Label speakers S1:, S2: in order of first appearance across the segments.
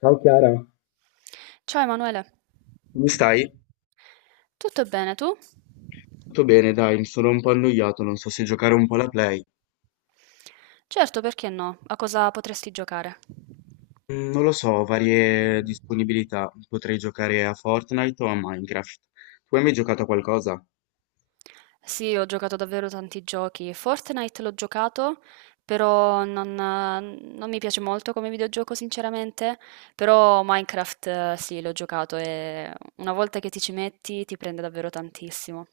S1: Ciao Chiara,
S2: Ciao Emanuele,
S1: come stai?
S2: tutto bene tu?
S1: Tutto bene, dai, mi sono un po' annoiato, non so se giocare un po' alla Play.
S2: Certo, perché no? A cosa potresti giocare?
S1: Non lo so, varie disponibilità. Potrei giocare a Fortnite o a Minecraft. Tu hai mai giocato a qualcosa?
S2: Sì, ho giocato davvero tanti giochi. Fortnite l'ho giocato, però non mi piace molto come videogioco, sinceramente. Però Minecraft, sì, l'ho giocato e una volta che ti ci metti ti prende davvero tantissimo.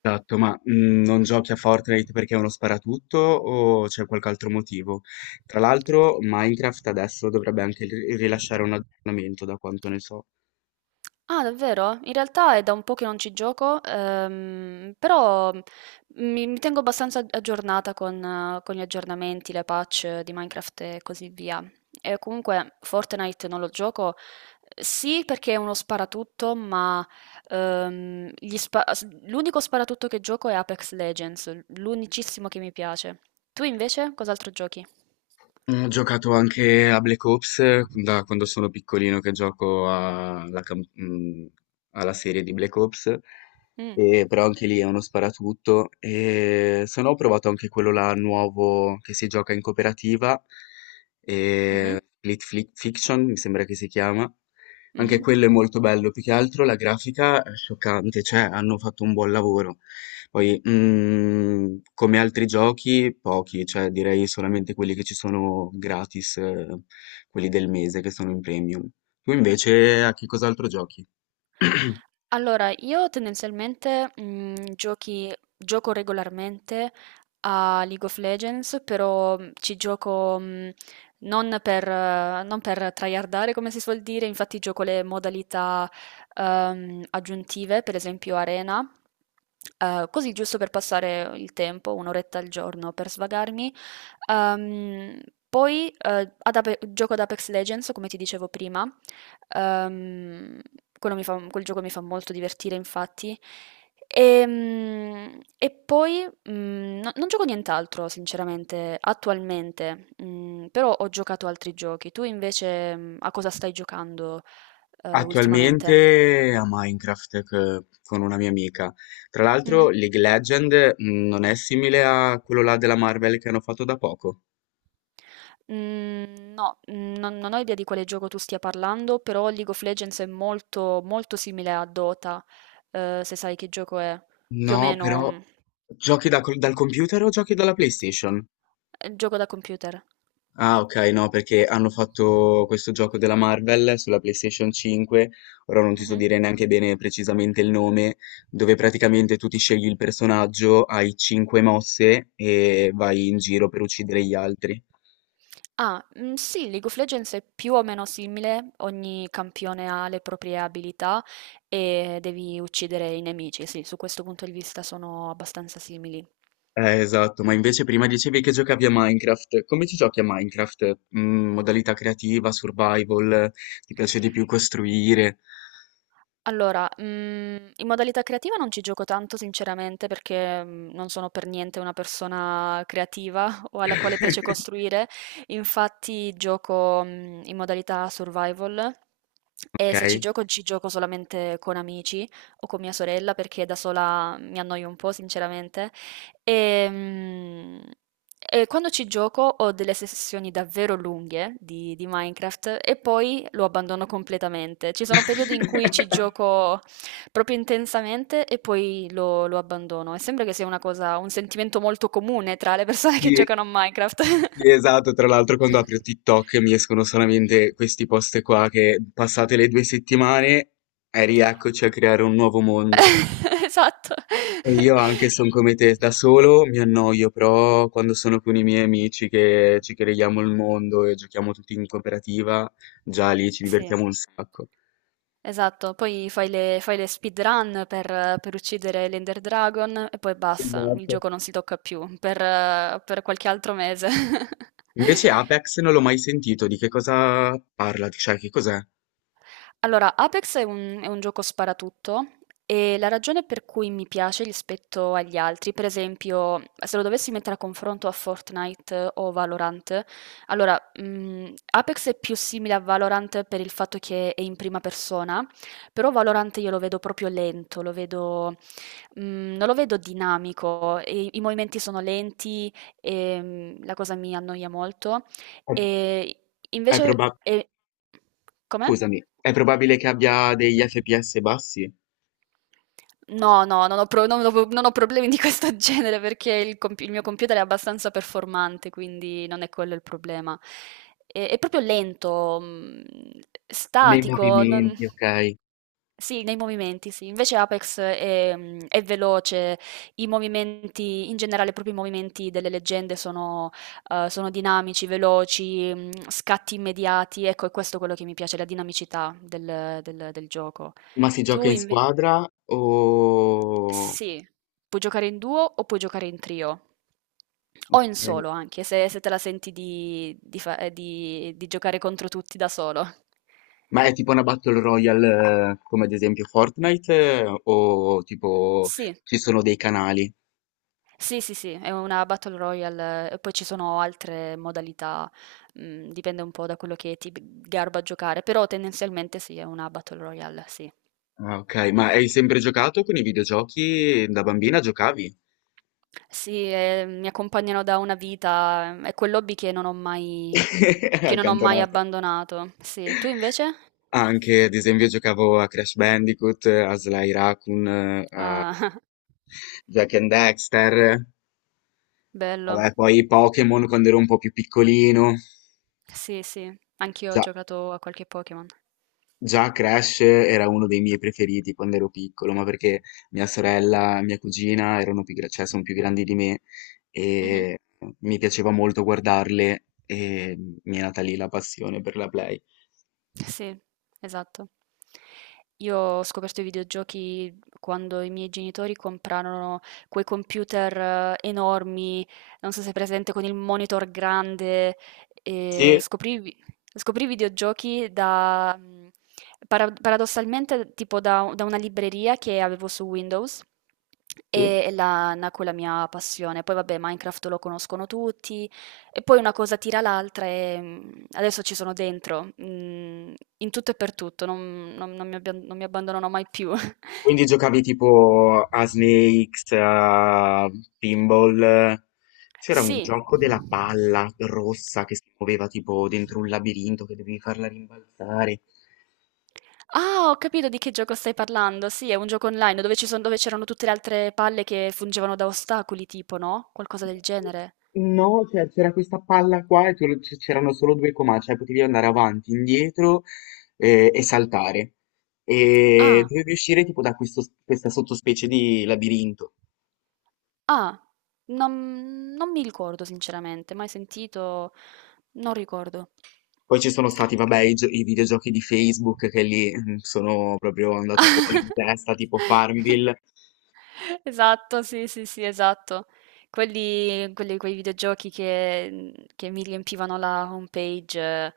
S1: Esatto, ma non giochi a Fortnite perché è uno sparatutto o c'è qualche altro motivo? Tra l'altro, Minecraft adesso dovrebbe anche rilasciare un aggiornamento, da quanto ne so.
S2: Ah, davvero? In realtà è da un po' che non ci gioco, però mi tengo abbastanza aggiornata con gli aggiornamenti, le patch di Minecraft e così via. E comunque Fortnite non lo gioco, sì, perché è uno sparatutto, ma l'unico sparatutto che gioco è Apex Legends, l'unicissimo che mi piace. Tu invece cos'altro giochi?
S1: Mhmm, Ho giocato anche a Black Ops da quando sono piccolino che gioco alla cam alla serie di Black Ops,
S2: Mm,
S1: e però anche lì è uno sparatutto. E se no ho provato anche quello là nuovo che si gioca in cooperativa,
S2: mhm,
S1: Split Fli Fiction mi sembra che si chiama. Anche
S2: mhm.
S1: quello è molto bello, più che altro la grafica è scioccante, cioè hanno fatto un buon lavoro. Poi, come altri giochi, pochi, cioè direi solamente quelli che ci sono gratis, quelli del mese che sono in premium. Tu invece a che cos'altro giochi?
S2: Allora, io tendenzialmente gioco regolarmente a League of Legends, però ci gioco, non per tryhardare, come si suol dire. Infatti gioco le modalità aggiuntive, per esempio Arena, così, giusto per passare il tempo, un'oretta al giorno per svagarmi. Ehm, poi gioco ad Apex Legends, come ti dicevo prima. Ehm, quel gioco mi fa molto divertire, infatti. E poi, no, non gioco nient'altro sinceramente, attualmente, però ho giocato altri giochi. Tu invece, a cosa stai giocando, ultimamente?
S1: Attualmente a Minecraft con una mia amica. Tra
S2: Mh-mh.
S1: l'altro, League Legend non è simile a quello là della Marvel che hanno fatto da poco.
S2: Mhmm, no, non ho idea di quale gioco tu stia parlando, però League of Legends è molto, molto simile a Dota, se sai che gioco è. Più o
S1: No,
S2: meno,
S1: però giochi dal computer o giochi dalla PlayStation?
S2: è un gioco da computer.
S1: Ah, ok, no, perché hanno fatto questo gioco della Marvel sulla PlayStation 5, ora non ti so
S2: Mh-mh.
S1: dire neanche bene precisamente il nome, dove praticamente tu ti scegli il personaggio, hai 5 mosse e vai in giro per uccidere gli altri.
S2: Ah, sì, League of Legends è più o meno simile: ogni campione ha le proprie abilità e devi uccidere i nemici. Sì, su questo punto di vista sono abbastanza simili.
S1: Esatto, ma invece prima dicevi che giocavi a Minecraft. Come ci giochi a Minecraft? Modalità creativa, survival, ti piace di più costruire?
S2: Allora, in modalità creativa non ci gioco tanto sinceramente, perché, non sono per niente una persona creativa o alla quale piace costruire. Infatti gioco, in modalità survival, e se ci
S1: Ok.
S2: gioco, ci gioco solamente con amici o con mia sorella, perché da sola mi annoio un po' sinceramente. Ehm, E, quando ci gioco, ho delle sessioni davvero lunghe di Minecraft e poi lo abbandono completamente. Ci sono periodi in cui ci gioco proprio intensamente e poi lo abbandono. E sembra che sia una cosa, un sentimento molto comune tra le persone che
S1: Sì.
S2: giocano a Minecraft.
S1: Sì, esatto, tra l'altro quando apro TikTok mi escono solamente questi post qua che passate le due settimane e rieccoci a creare un nuovo mondo.
S2: Esatto.
S1: E io anche sono come te, da solo mi annoio, però quando sono con i miei amici che ci creiamo il mondo e giochiamo tutti in cooperativa, già lì ci
S2: Sì.
S1: divertiamo un sacco.
S2: Esatto, poi fai le speedrun per uccidere l'Ender Dragon e poi basta, il
S1: Esatto.
S2: gioco non si tocca più per qualche altro mese.
S1: Invece Apex non l'ho mai sentito, di che cosa parla? Cioè, che cos'è?
S2: Allora, Apex è un gioco sparatutto, e la ragione per cui mi piace rispetto agli altri, per esempio, se lo dovessi mettere a confronto a Fortnite o Valorant: allora, Apex è più simile a Valorant per il fatto che è in prima persona, però Valorant io lo vedo proprio lento, lo vedo, non lo vedo dinamico, i movimenti sono lenti, la cosa mi annoia molto. Ehm,
S1: È
S2: invece
S1: proba-
S2: e Come?
S1: Scusami, è probabile che abbia degli FPS bassi?
S2: No, no, non ho pro non ho non ho problemi di questo genere, perché il mio computer è abbastanza performante, quindi non è quello il problema. È proprio lento,
S1: Nei
S2: statico, non.
S1: movimenti, okay.
S2: Sì, nei movimenti, sì. Invece Apex è veloce, i movimenti in generale, proprio i movimenti delle leggende sono dinamici, veloci, scatti immediati. Ecco, è questo quello che mi piace: la dinamicità del gioco.
S1: Ma si gioca
S2: Tu
S1: in
S2: inve
S1: squadra o
S2: sì, puoi giocare in duo o puoi giocare in trio. O in
S1: okay.
S2: solo anche, se te la senti di giocare contro tutti da solo.
S1: Ma è tipo una battle royale come ad esempio Fortnite o tipo
S2: Sì,
S1: ci sono dei canali?
S2: sì, sì, sì, è una Battle Royale, e poi ci sono altre modalità, dipende un po' da quello che ti garba a giocare, però tendenzialmente sì, è una Battle Royale, sì.
S1: Ah, okay. Ma hai sempre giocato con i videogiochi? Da bambina giocavi?
S2: Sì, mi accompagnano da una vita, è quell'hobby che non ho mai, che non ho mai
S1: Accantonato.
S2: abbandonato. Sì, tu invece?
S1: Anche ad esempio giocavo a Crash Bandicoot, a Sly Raccoon, a
S2: Ah,
S1: Jak and Daxter,
S2: bello.
S1: vabbè poi Pokémon quando ero un po' più piccolino.
S2: Sì, sì, anch'io ho
S1: Già.
S2: giocato a qualche Pokémon.
S1: Già Crash era uno dei miei preferiti quando ero piccolo, ma perché mia sorella, mia cugina erano più, cioè, sono più grandi di me
S2: Mh-mh.
S1: e mi piaceva molto guardarle e mi è nata lì la passione per la Play.
S2: Sì, esatto. Io ho scoperto i videogiochi quando i miei genitori comprarono quei computer, enormi, non so se è presente, con il monitor grande. E
S1: Sì,
S2: scoprì i videogiochi da, paradossalmente, tipo da, una libreria che avevo su Windows
S1: sì.
S2: e là nacque la mia passione. Poi vabbè, Minecraft lo conoscono tutti, e poi una cosa tira l'altra e, adesso ci sono dentro, in tutto e per tutto, non mi abbandonerò mai più.
S1: Quindi giocavi tipo a Snakes, a Pinball. C'era un
S2: Sì.
S1: gioco della palla rossa che si muoveva tipo dentro un labirinto che dovevi farla rimbalzare.
S2: Ah, ho capito di che gioco stai parlando. Sì, è un gioco online dove ci son dove c'erano tutte le altre palle che fungevano da ostacoli, tipo, no, qualcosa del genere.
S1: No, cioè c'era questa palla qua e c'erano solo due comandi, cioè potevi andare avanti, indietro e saltare. E
S2: Ah,
S1: dovevi uscire tipo da questa sottospecie di labirinto.
S2: ah, non mi ricordo sinceramente, mai sentito, non ricordo.
S1: Poi ci sono stati, vabbè, i, i videogiochi di Facebook che lì sono proprio andato fuori di testa, tipo Farmville.
S2: Esatto, sì, sì, sì, esatto. Quei videogiochi che mi riempivano la homepage, eh,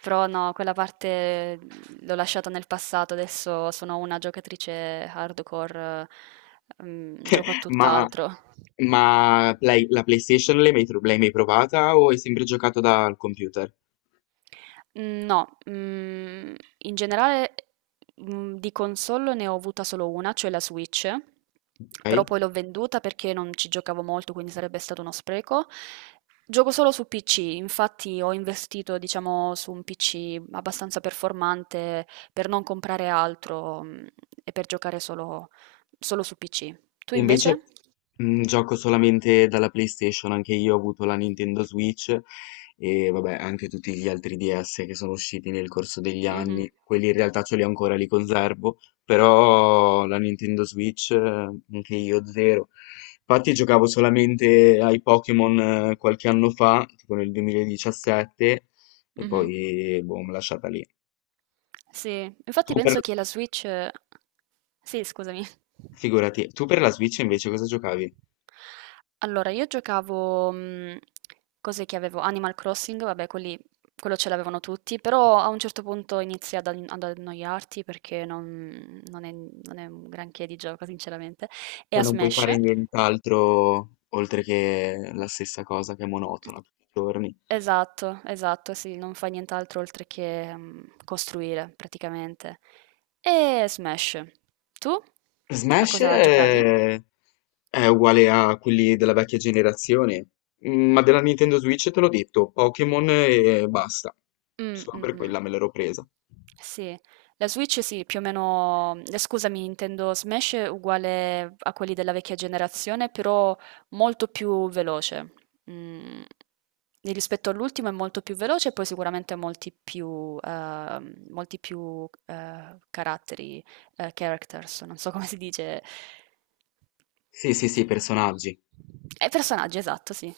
S2: però no, quella parte l'ho lasciata nel passato, adesso sono una giocatrice hardcore, gioco a
S1: Ma,
S2: tutt'altro.
S1: ma la PlayStation l'hai mai, l'hai mai provata o hai sempre giocato dal computer?
S2: Mhmm, no, in generale, di console ne ho avuta solo una, cioè la Switch, però
S1: Ok?
S2: poi l'ho venduta perché non ci giocavo molto, quindi sarebbe stato uno spreco. Gioco solo su PC, infatti ho investito, diciamo, su un PC abbastanza performante per non comprare altro, e per giocare solo su PC. Tu
S1: Invece,
S2: invece?
S1: gioco solamente dalla PlayStation, anche io ho avuto la Nintendo Switch e vabbè, anche tutti gli altri DS che sono usciti nel corso degli
S2: Mh-mh,
S1: anni. Quelli in realtà ce li ho ancora, li conservo, però la Nintendo Switch, anche io zero. Infatti giocavo solamente ai Pokémon qualche anno fa, tipo nel 2017, e
S2: mh-mh.
S1: poi boh, mi lasciata lì.
S2: Sì, infatti
S1: Tu per...
S2: penso che la Switch. Sì, scusami.
S1: Figurati, tu per la Switch invece cosa giocavi?
S2: Allora, io giocavo, cos'è che avevo? Animal Crossing, vabbè, quelli quello ce l'avevano tutti, però a un certo punto inizi ad annoiarti perché non è un granché di gioco sinceramente, e
S1: Cioè
S2: a
S1: non puoi
S2: Smash.
S1: fare nient'altro oltre che la stessa cosa che è monotona tutti i giorni.
S2: Esatto, esatto, sì, non fai nient'altro oltre che, costruire praticamente. E Smash. Tu? A
S1: Smash
S2: cosa giocavi?
S1: è uguale a quelli della vecchia generazione, ma della Nintendo Switch te l'ho detto, Pokémon e basta.
S2: Mh,
S1: Solo
S2: mh,
S1: per
S2: mh.
S1: quella me l'ero presa.
S2: Sì, la Switch sì, più o meno, scusami, intendo Smash è uguale a quelli della vecchia generazione, però molto più veloce. Mhmm, e rispetto all'ultimo è molto più veloce, e poi sicuramente molti più, caratteri, characters, non so come si dice.
S1: Sì, sì, sì, personaggi.
S2: Personaggi, esatto, sì.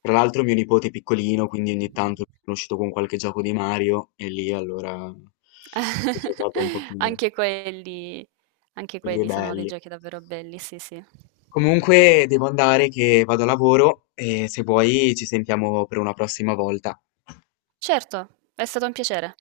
S1: Tra l'altro mio nipote è piccolino, quindi ogni tanto sono uscito con qualche gioco di Mario e lì allora ci ho giocato un pochino,
S2: Anche quelli, anche
S1: quelli
S2: quelli sono dei
S1: belli.
S2: giochi davvero belli, sì, sì.
S1: Comunque devo andare che vado a lavoro e se vuoi ci sentiamo per una prossima volta.
S2: Certo, è stato un piacere.